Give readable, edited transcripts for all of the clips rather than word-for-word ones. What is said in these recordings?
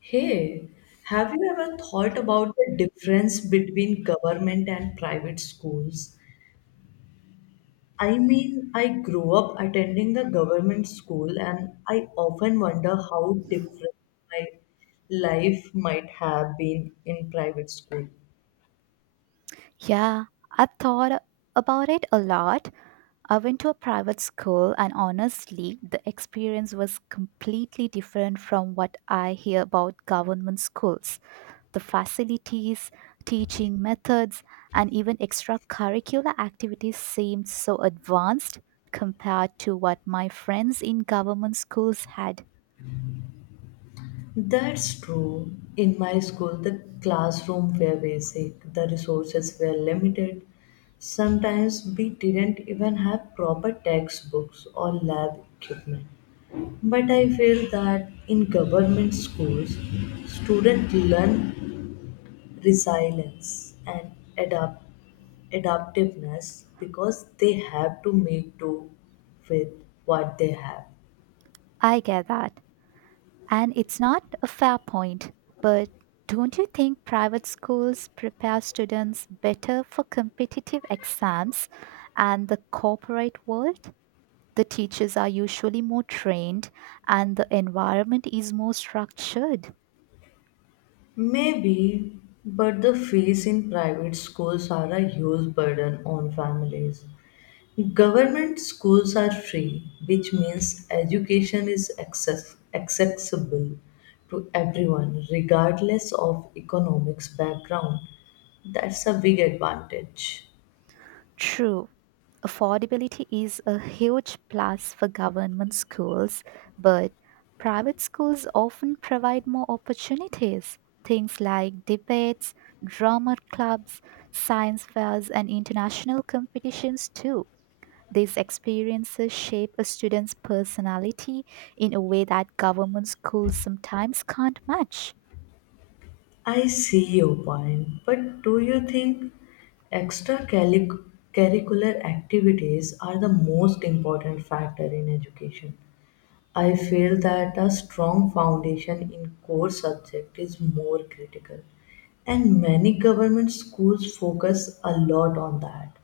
Hey, have you ever thought about the difference between government and private schools? I mean, I grew up attending the government school, and I often wonder how different my life might have been in private school. Yeah, I've thought about it a lot. I went to a private school, and honestly, the experience was completely different from what I hear about government schools. The facilities, teaching methods, and even extracurricular activities seemed so advanced compared to what my friends in government schools had. That's true. In my school, the classroom were basic, the resources were limited. Sometimes we didn't even have proper textbooks or lab equipment. But I feel that in government schools, students learn resilience and adapt, adaptiveness because they have to make do with what they have. I get that. And it's not a fair point, but don't you think private schools prepare students better for competitive exams and the corporate world? The teachers are usually more trained and the environment is more structured. Maybe, but the fees in private schools are a huge burden on families. Government schools are free, which means education is accessible to everyone, regardless of economics background. That's a big advantage. True, affordability is a huge plus for government schools, but private schools often provide more opportunities. Things like debates, drama clubs, science fairs, and international competitions, too. These experiences shape a student's personality in a way that government schools sometimes can't match. I see your point, but do you think extracurricular activities are the most important factor in education? I feel that a strong foundation in core subject is more critical and many government schools focus a lot on that.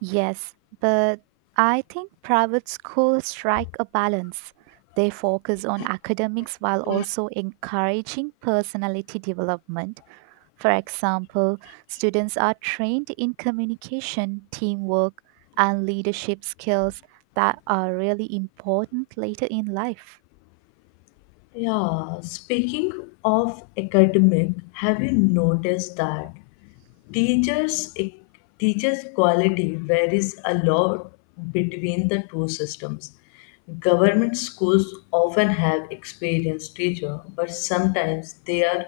Yes, but I think private schools strike a balance. They focus on academics while also encouraging personality development. For example, students are trained in communication, teamwork, and leadership skills that are really important later in life. Yeah, speaking of academic, have you noticed that teachers teachers quality varies a lot between the two systems. Government schools often have experienced teacher, but sometimes they are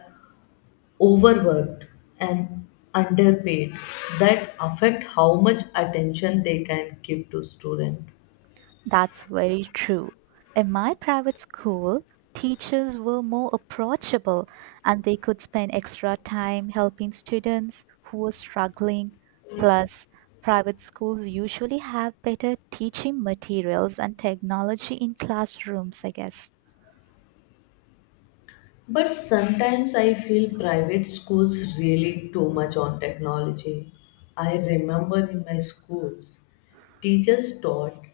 overworked and underpaid that affect how much attention they can give to student. That's very true. In my private school, teachers were more approachable and they could spend extra time helping students who were struggling. Plus, private schools usually have better teaching materials and technology in classrooms, I guess. But sometimes I feel private schools really too much on technology. I remember in my schools teachers taught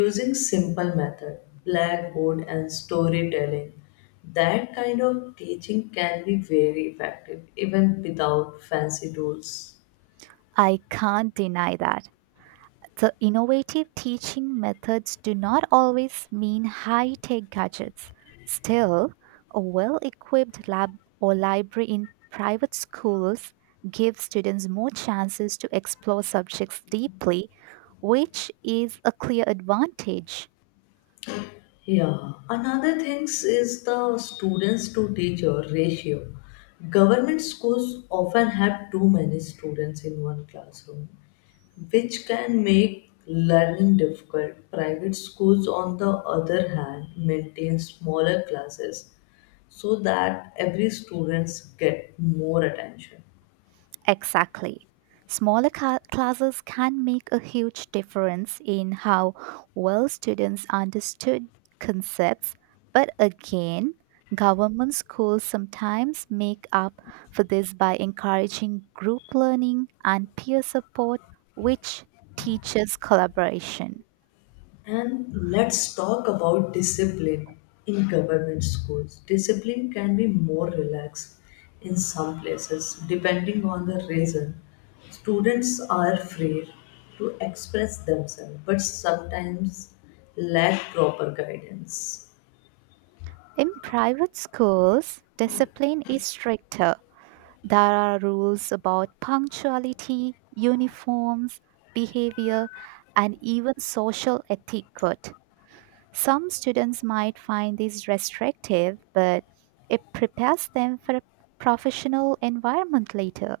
using simple method, blackboard and storytelling. That kind of teaching can be very effective even without fancy tools. I can't deny that. The innovative teaching methods do not always mean high tech gadgets. Still, a well equipped lab or library in private schools gives students more chances to explore subjects deeply, which is a clear advantage. Yeah, another things is the students to teacher ratio. Government schools often have too many students in one classroom, which can make learning difficult. Private schools, on the other hand, maintain smaller classes so that every students get more attention. Exactly. Smaller classes can make a huge difference in how well students understood concepts, but again, government schools sometimes make up for this by encouraging group learning and peer support, which teaches collaboration. And let's talk about discipline in government schools. Discipline can be more relaxed in some places depending on the reason. Students are free to express themselves but sometimes lack proper guidance. In private schools, discipline is stricter. There are rules about punctuality, uniforms, behavior, and even social etiquette. Some students might find this restrictive, but it prepares them for a professional environment later.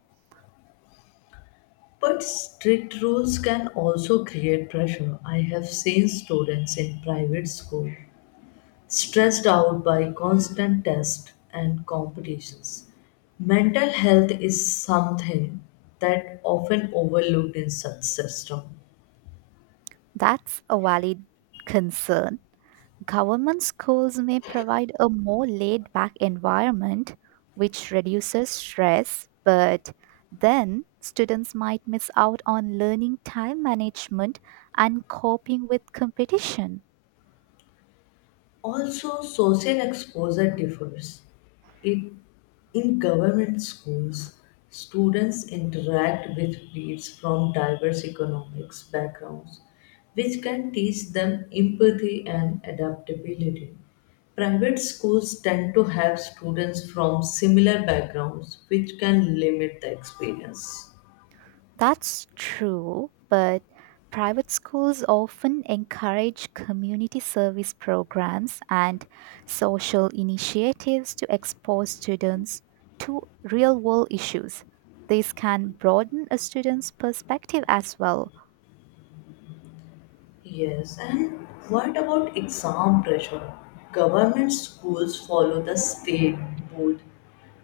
But strict rules can also create pressure. I have seen students in private school stressed out by constant tests and competitions. Mental health is something that often overlooked in such system. That's a valid concern. Government schools may provide a more laid back environment, which reduces stress, but then students might miss out on learning time management and coping with competition. Also, social exposure differs. It In government schools, students interact with peers from diverse economics backgrounds, which can teach them empathy and adaptability. Private schools tend to have students from similar backgrounds, which can limit the experience. That's true, but private schools often encourage community service programs and social initiatives to expose students to real world issues. This can broaden a student's perspective as well. Yes, and what about exam pressure? Government schools follow the state board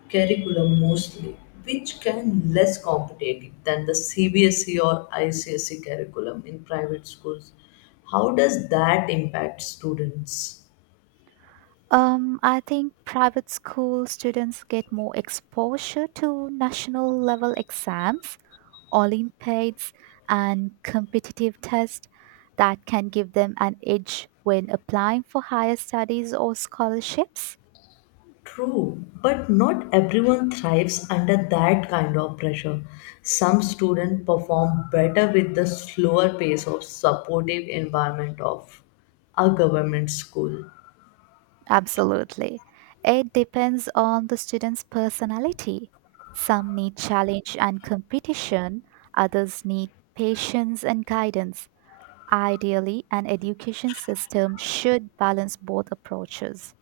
curriculum mostly, which can less competitive than the CBSE or ICSE curriculum in private schools. How does that impact students? I think private school students get more exposure to national level exams, Olympiads, and competitive tests that can give them an edge when applying for higher studies or scholarships. True, but not everyone thrives under that kind of pressure. Some students perform better with the slower pace of supportive environment of a government school. Absolutely. It depends on the student's personality. Some need challenge and competition, others need patience and guidance. Ideally, an education system should balance both approaches.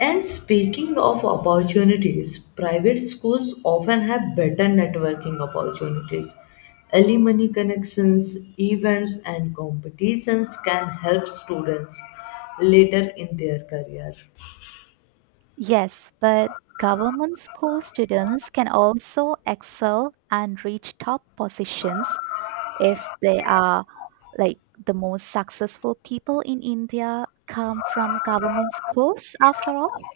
And speaking of opportunities, private schools often have better networking opportunities. Alumni connections, events, and competitions can help students later in their career. Yes, but government school students can also excel and reach top positions if they are like the most successful people in India come from government schools after all.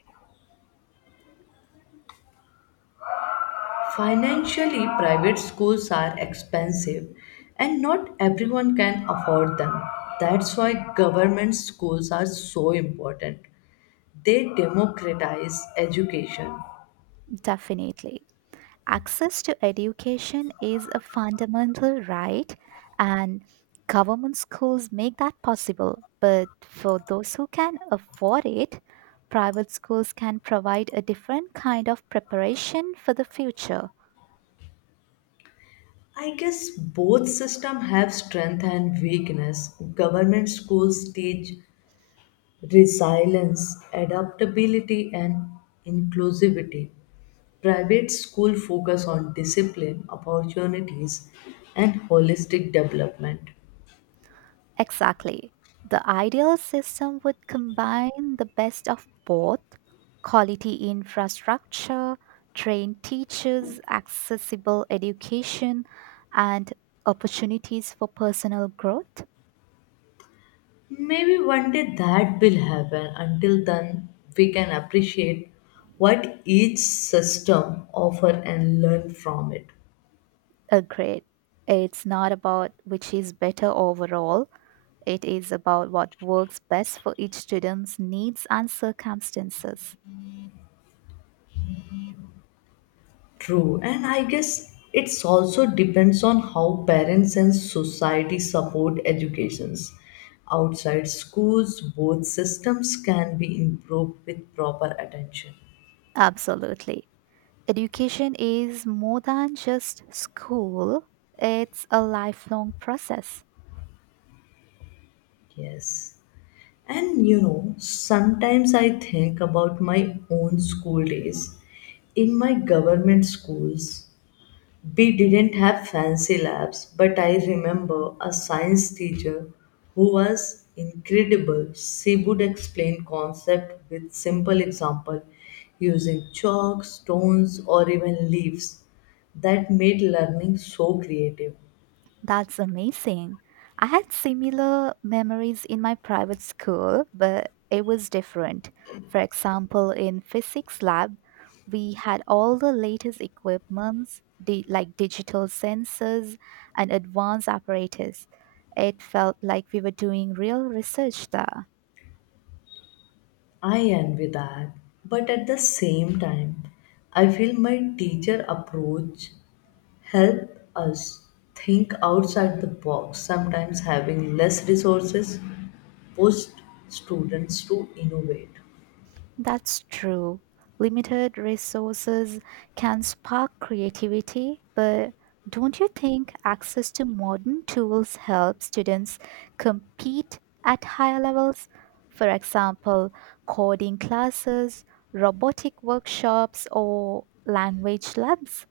Financially, private schools are expensive and not everyone can afford them. That's why government schools are so important. They democratize education. Definitely. Access to education is a fundamental right, and government schools make that possible. But for those who can afford it, private schools can provide a different kind of preparation for the future. I guess both systems have strength and weakness. Government schools teach resilience, adaptability, and inclusivity. Private school focus on discipline, opportunities, and holistic development. Exactly. The ideal system would combine the best of both: quality infrastructure, trained teachers, accessible education, and opportunities for personal growth. Maybe one day that will happen. Until then, we can appreciate what each system offers and learn from it. Agreed. It's not about which is better overall, it is about what works best for each student's needs and circumstances. True, and I guess it's also depends on how parents and society support educations. Outside schools, both systems can be improved with proper attention. Absolutely. Education is more than just school, it's a lifelong process. Yes. And you know, sometimes I think about my own school days. In my government schools, we didn't have fancy labs, but I remember a science teacher who was incredible. She would explain concept with simple example using chalk, stones, or even leaves. That made learning so creative. That's amazing. I had similar memories in my private school, but it was different. For example, in physics lab, we had all the latest equipments, like digital sensors and advanced apparatus. It felt like we were doing real research there. I envy that. But at the same time, I feel my teacher approach help us think outside the box sometimes having less resources push students to innovate. That's true. Limited resources can spark creativity, but don't you think access to modern tools helps students compete at higher levels? For example, coding classes, robotic workshops, or language labs?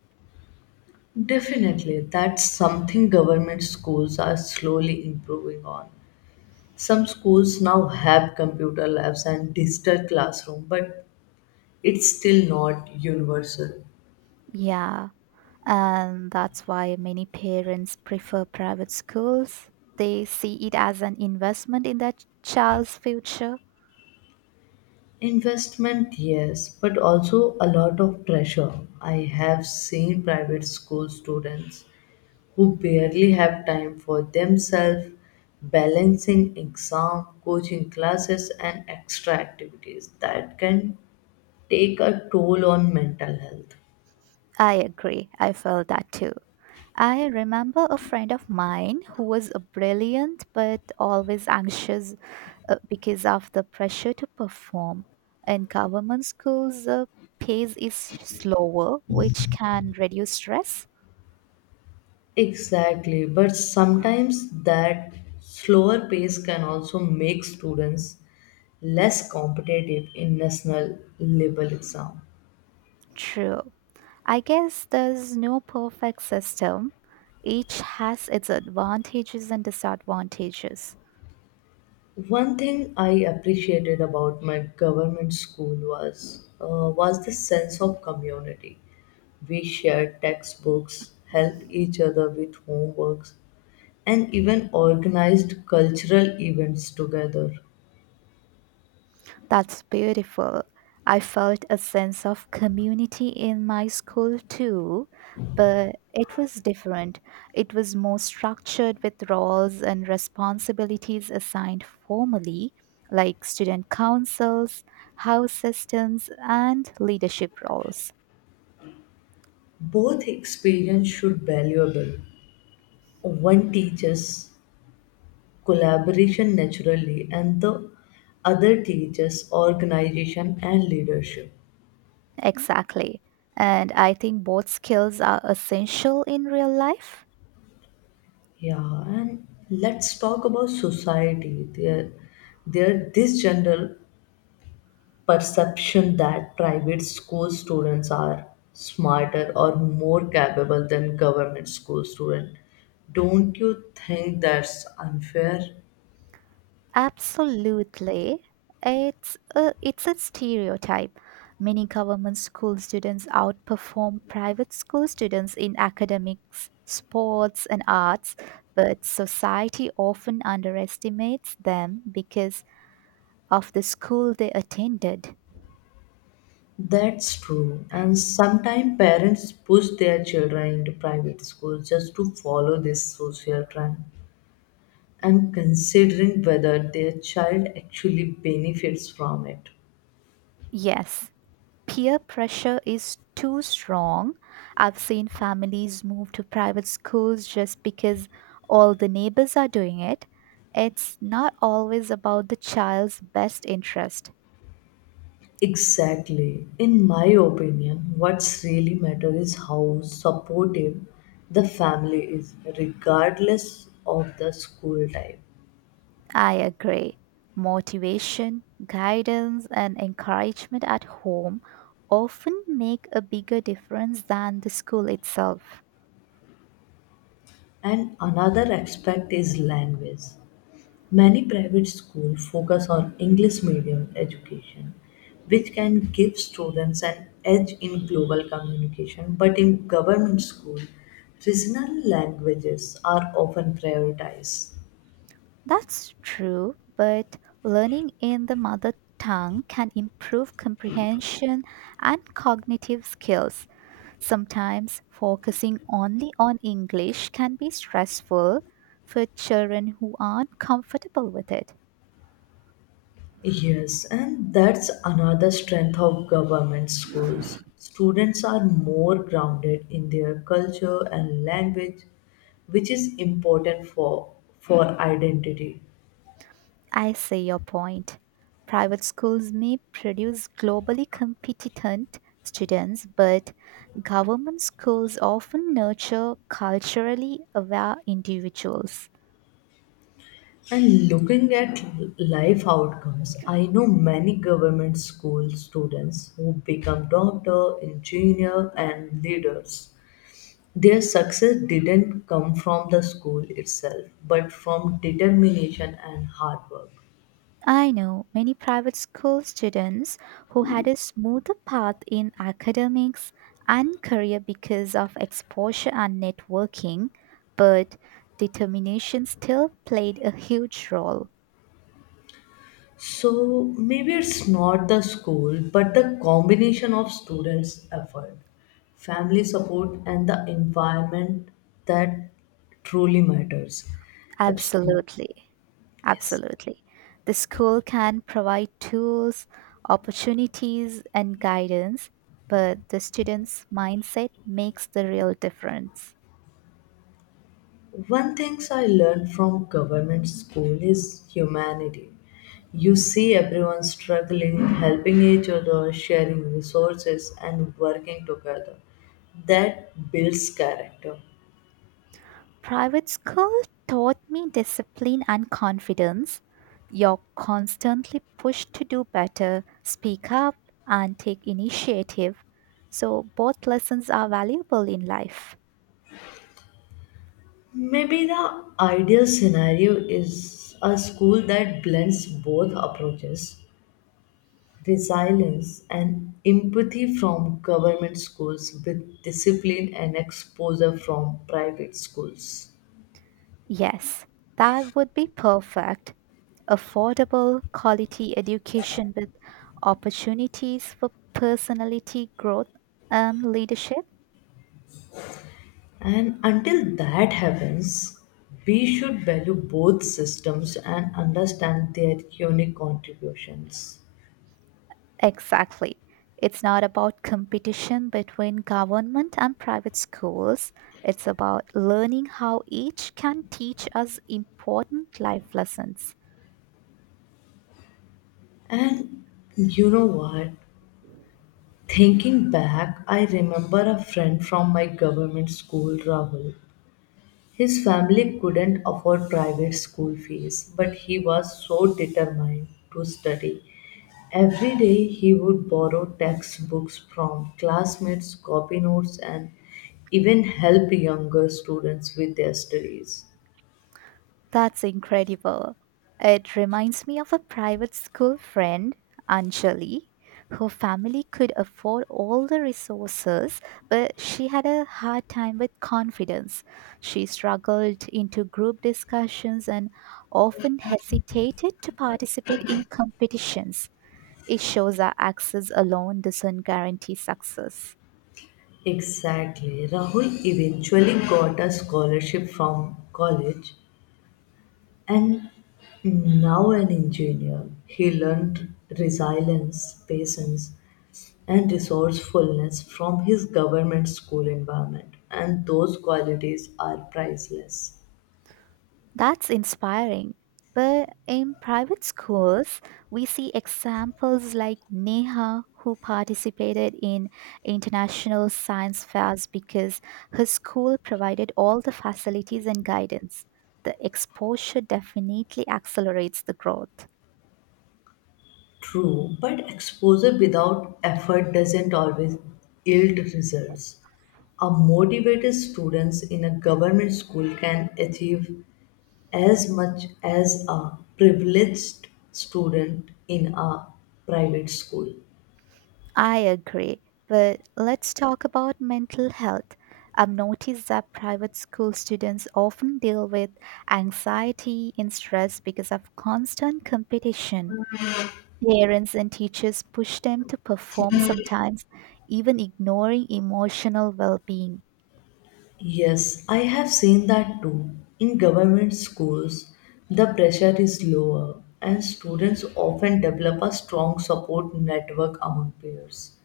Definitely, that's something government schools are slowly improving on. Some schools now have computer labs and digital classroom, but it's still not universal. Yeah, and that's why many parents prefer private schools. They see it as an investment in their child's future. Investment, yes, but also a lot of pressure. I have seen private school students who barely have time for themselves, balancing exam, coaching classes, and extra activities that can take a toll on mental health. I agree. I felt that too. I remember a friend of mine who was a brilliant but always anxious because of the pressure to perform. In government schools, pace is slower, which can reduce stress. Exactly, but sometimes that slower pace can also make students less competitive in national level exam. True. I guess there's no perfect system. Each has its advantages and disadvantages. One thing I appreciated about my government school was the sense of community. We shared textbooks, helped each other with homeworks, and even organized cultural events together. That's beautiful. I felt a sense of community in my school too, but it was different. It was more structured with roles and responsibilities assigned formally, like student councils, house systems, and leadership roles. Both experience should valuable. One teaches collaboration naturally, and the other teaches organization and leadership. Exactly. And I think both skills are essential in real life. Yeah, and let's talk about society. There this general perception that private school students are smarter or more capable than government school students. Don't you think that's unfair? Absolutely. It's a stereotype. Many government school students outperform private school students in academics, sports, and arts, but society often underestimates them because of the school they attended. That's true. And sometimes parents push their children into private schools just to follow this social trend and considering whether their child actually benefits from it. Yes, peer pressure is too strong. I've seen families move to private schools just because all the neighbors are doing it. It's not always about the child's best interest. Exactly. In my opinion, what's really matter is how supportive the family is, regardless of the school type. I agree. Motivation, guidance, and encouragement at home often make a bigger difference than the school itself. And another aspect is language. Many private schools focus on English medium education, which can give students an edge in global communication. But in government school, regional languages are often prioritized. That's true, but learning in the mother tongue can improve comprehension and cognitive skills. Sometimes focusing only on English can be stressful for children who aren't comfortable with it. Yes, and that's another strength of government schools. Students are more grounded in their culture and language, which is important for identity. I see your point. Private schools may produce globally competent students, but government schools often nurture culturally aware individuals. And looking at life outcomes, I know many government school students who become doctor, engineer, and leaders. Their success didn't come from the school itself, but from determination and hard work. I know many private school students who had a smoother path in academics and career because of exposure and networking, but determination still played a huge role. So maybe it's not the school, but the combination of students' effort, family support, and the environment that truly matters. Absolutely, Absolutely. yes. Absolutely. The school can provide tools, opportunities, and guidance, but the student's mindset makes the real difference. One thing I learned from government school is humanity. You see everyone struggling, helping each other, sharing resources, and working together. That builds character. Private school taught me discipline and confidence. You're constantly pushed to do better, speak up, and take initiative. So, both lessons are valuable in life. Maybe the ideal scenario is a school that blends both approaches, resilience and empathy from government schools with discipline and exposure from private schools. Yes, that would be perfect. Affordable, quality education with opportunities for personality growth and leadership. And until that happens, we should value both systems and understand their unique contributions. Exactly. It's not about competition between government and private schools. It's about learning how each can teach us important life lessons. And you know what? Thinking back, I remember a friend from my government school, Rahul. His family couldn't afford private school fees, but he was so determined to study. Every day he would borrow textbooks from classmates, copy notes, and even help younger students with their studies. That's incredible. It reminds me of a private school friend, Anjali, whose family could afford all the resources, but she had a hard time with confidence. She struggled into group discussions and often hesitated to participate in competitions. It shows that access alone doesn't guarantee success. Exactly. Rahul eventually got a scholarship from college and now an engineer. He learned resilience, patience, and resourcefulness from his government school environment, and those qualities are priceless. That's inspiring. But in private schools, we see examples like Neha, who participated in international science fairs because her school provided all the facilities and guidance. The exposure definitely accelerates the growth. True, but exposure without effort doesn't always yield results. A motivated students in a government school can achieve as much as a privileged student in a private school. I agree, but let's talk about mental health. I've noticed that private school students often deal with anxiety and stress because of constant competition. Parents and teachers push them to perform sometimes, even ignoring emotional well being. Yes, I have seen that too. In government schools, the pressure is lower and students often develop a strong support network among peers.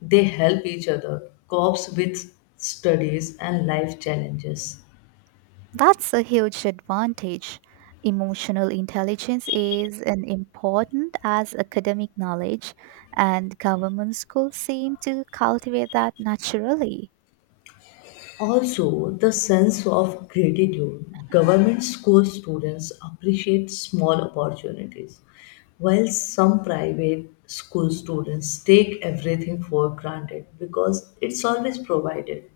They help each other cope with studies and life challenges. That's a huge advantage. Emotional intelligence is as important as academic knowledge, and government schools seem to cultivate that naturally. Also, the sense of gratitude. Government school students appreciate small opportunities, while some private school students take everything for granted because it's always provided.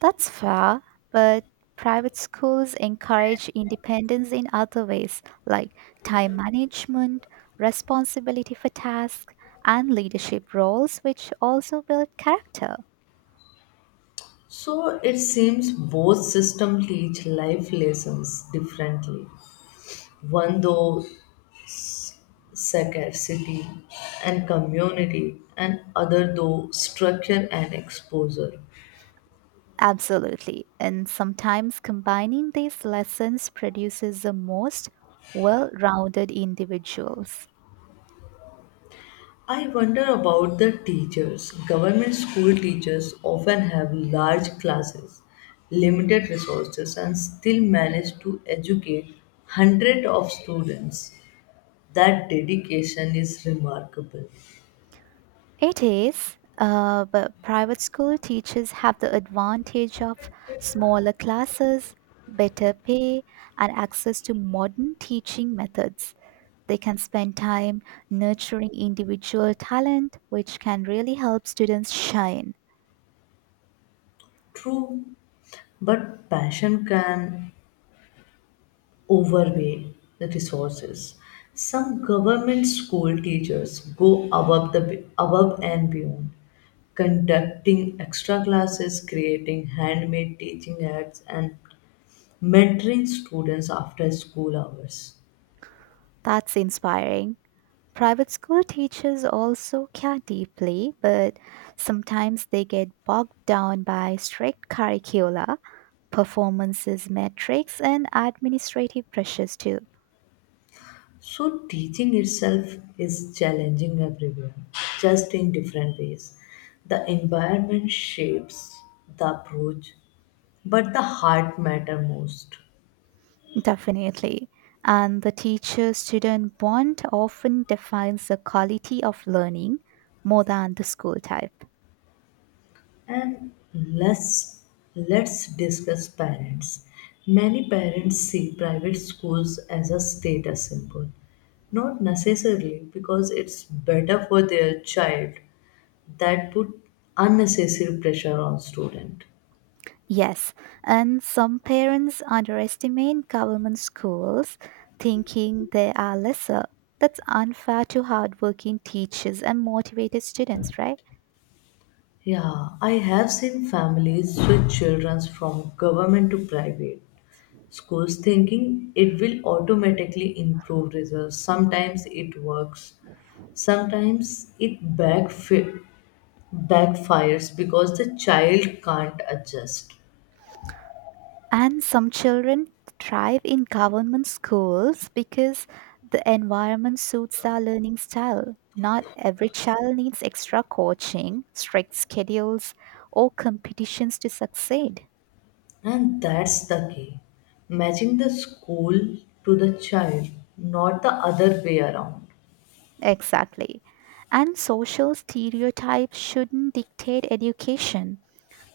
That's fair, but private schools encourage independence in other ways, like time management, responsibility for tasks, and leadership roles, which also build character. So, it seems both systems teach life lessons differently. One though scarcity and community, and other though structure and exposure. Absolutely. And sometimes combining these lessons produces the most well rounded individuals. I wonder about the teachers. Government school teachers often have large classes, limited resources, and still manage to educate hundreds of students. That dedication is remarkable. It is, but private school teachers have the advantage of smaller classes, better pay, and access to modern teaching methods. They can spend time nurturing individual talent, which can really help students shine. True, but passion can overweigh the resources. Some government school teachers go above and beyond, conducting extra classes, creating handmade teaching aids, and mentoring students after school hours. That's inspiring. Private school teachers also care deeply, but sometimes they get bogged down by strict curricula, performances, metrics, and administrative pressures too. So teaching itself is challenging everywhere, just in different ways. The environment shapes the approach, but the heart matter most. Definitely. And the teacher student bond often defines the quality of learning more than the school type. And let's discuss parents. Many parents see private schools as a status symbol. Not necessarily because it's better for their child. That put unnecessary pressure on student. Yes, and some parents underestimate government schools, thinking they are lesser. That's unfair to hardworking teachers and motivated students, right? Yeah, I have seen families switch children from government to private schools thinking it will automatically improve results. Sometimes it works, sometimes it backfires because the child can't adjust. And some children thrive in government schools because the environment suits their learning style. Not every child needs extra coaching, strict schedules, or competitions to succeed. And that's the key. Matching the school to the child, not the other way around. Exactly. And social stereotypes shouldn't dictate education.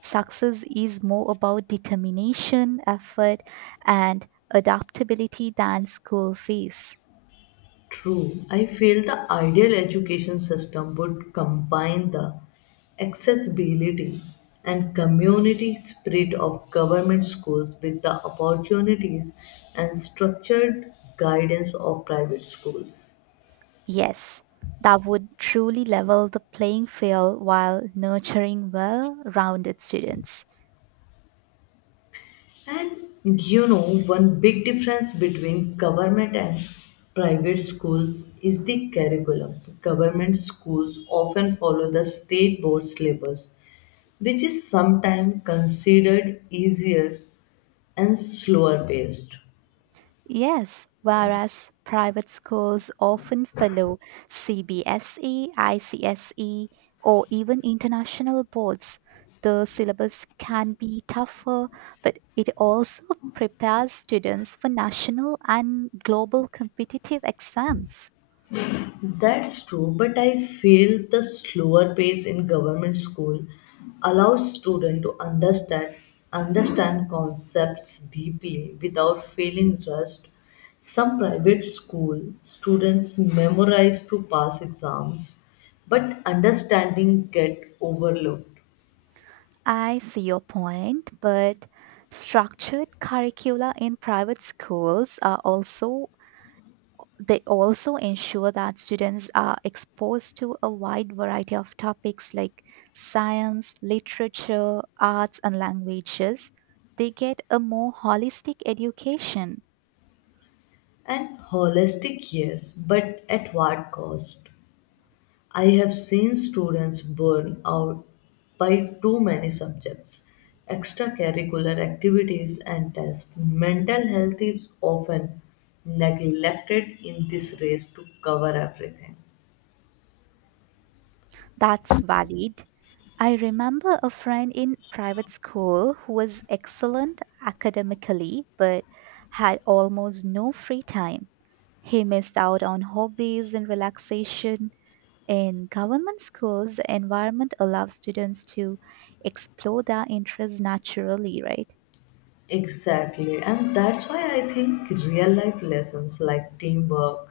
Success is more about determination, effort, and adaptability than school fees. True, I feel the ideal education system would combine the accessibility and community spirit of government schools with the opportunities and structured guidance of private schools. Yes, that would truly level the playing field while nurturing well rounded students. And you know, one big difference between government and private schools is the curriculum. Government schools often follow the state board syllabus, which is sometimes considered easier and slower paced. Yes, whereas private schools often follow CBSE, ICSE, or even international boards, the syllabus can be tougher, but it also prepares students for national and global competitive exams. That's true, but I feel the slower pace in government school allows students to understand concepts deeply without feeling rushed. Some private school students memorize to pass exams, but understanding get overlooked. I see your point, but structured curricula in private schools are also they also ensure that students are exposed to a wide variety of topics like science, literature, arts and languages. They get a more holistic education. And holistic, yes, but at what cost? I have seen students burn out by too many subjects, extracurricular activities, and tests. Mental health is often neglected in this race to cover everything. That's valid. I remember a friend in private school who was excellent academically but had almost no free time. He missed out on hobbies and relaxation. In government schools, the environment allows students to explore their interests naturally, right? Exactly, and that's why I think real life lessons like teamwork,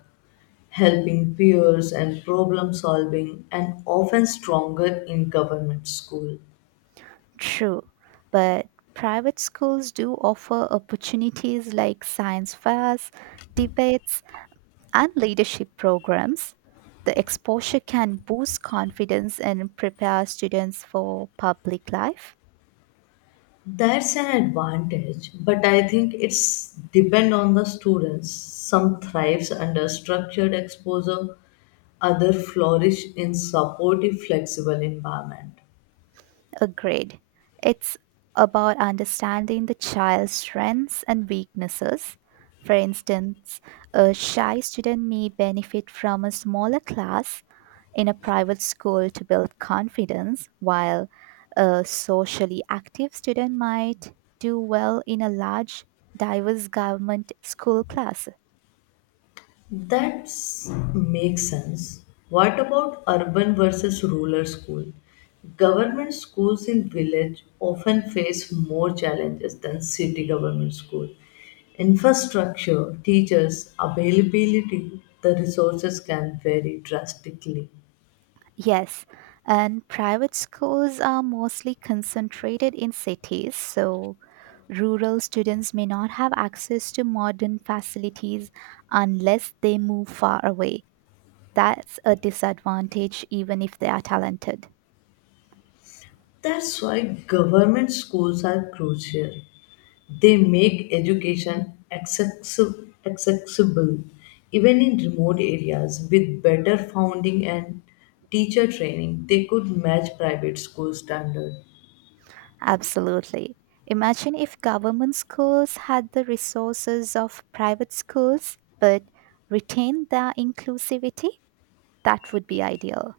helping peers, and problem solving, and often stronger in government school. True. But private schools do offer opportunities like science fairs, debates, and leadership programs. The exposure can boost confidence and prepare students for public life. That's an advantage, but I think it's depend on the students. Some thrives under structured exposure, other flourish in supportive, flexible environment. Agreed. It's about understanding the child's strengths and weaknesses. For instance, a shy student may benefit from a smaller class in a private school to build confidence, while a socially active student might do well in a large, diverse government school class. That makes sense. What about urban versus rural school? Government schools in village often face more challenges than city government school. Infrastructure, teachers, availability, the resources can vary drastically. Yes, and private schools are mostly concentrated in cities, so rural students may not have access to modern facilities unless they move far away. That's a disadvantage, even if they are talented. That's why government schools are crucial. They make education accessible even in remote areas with better funding and teacher training. They could match private school standards. Absolutely. Imagine if government schools had the resources of private schools but retained their inclusivity. That would be ideal.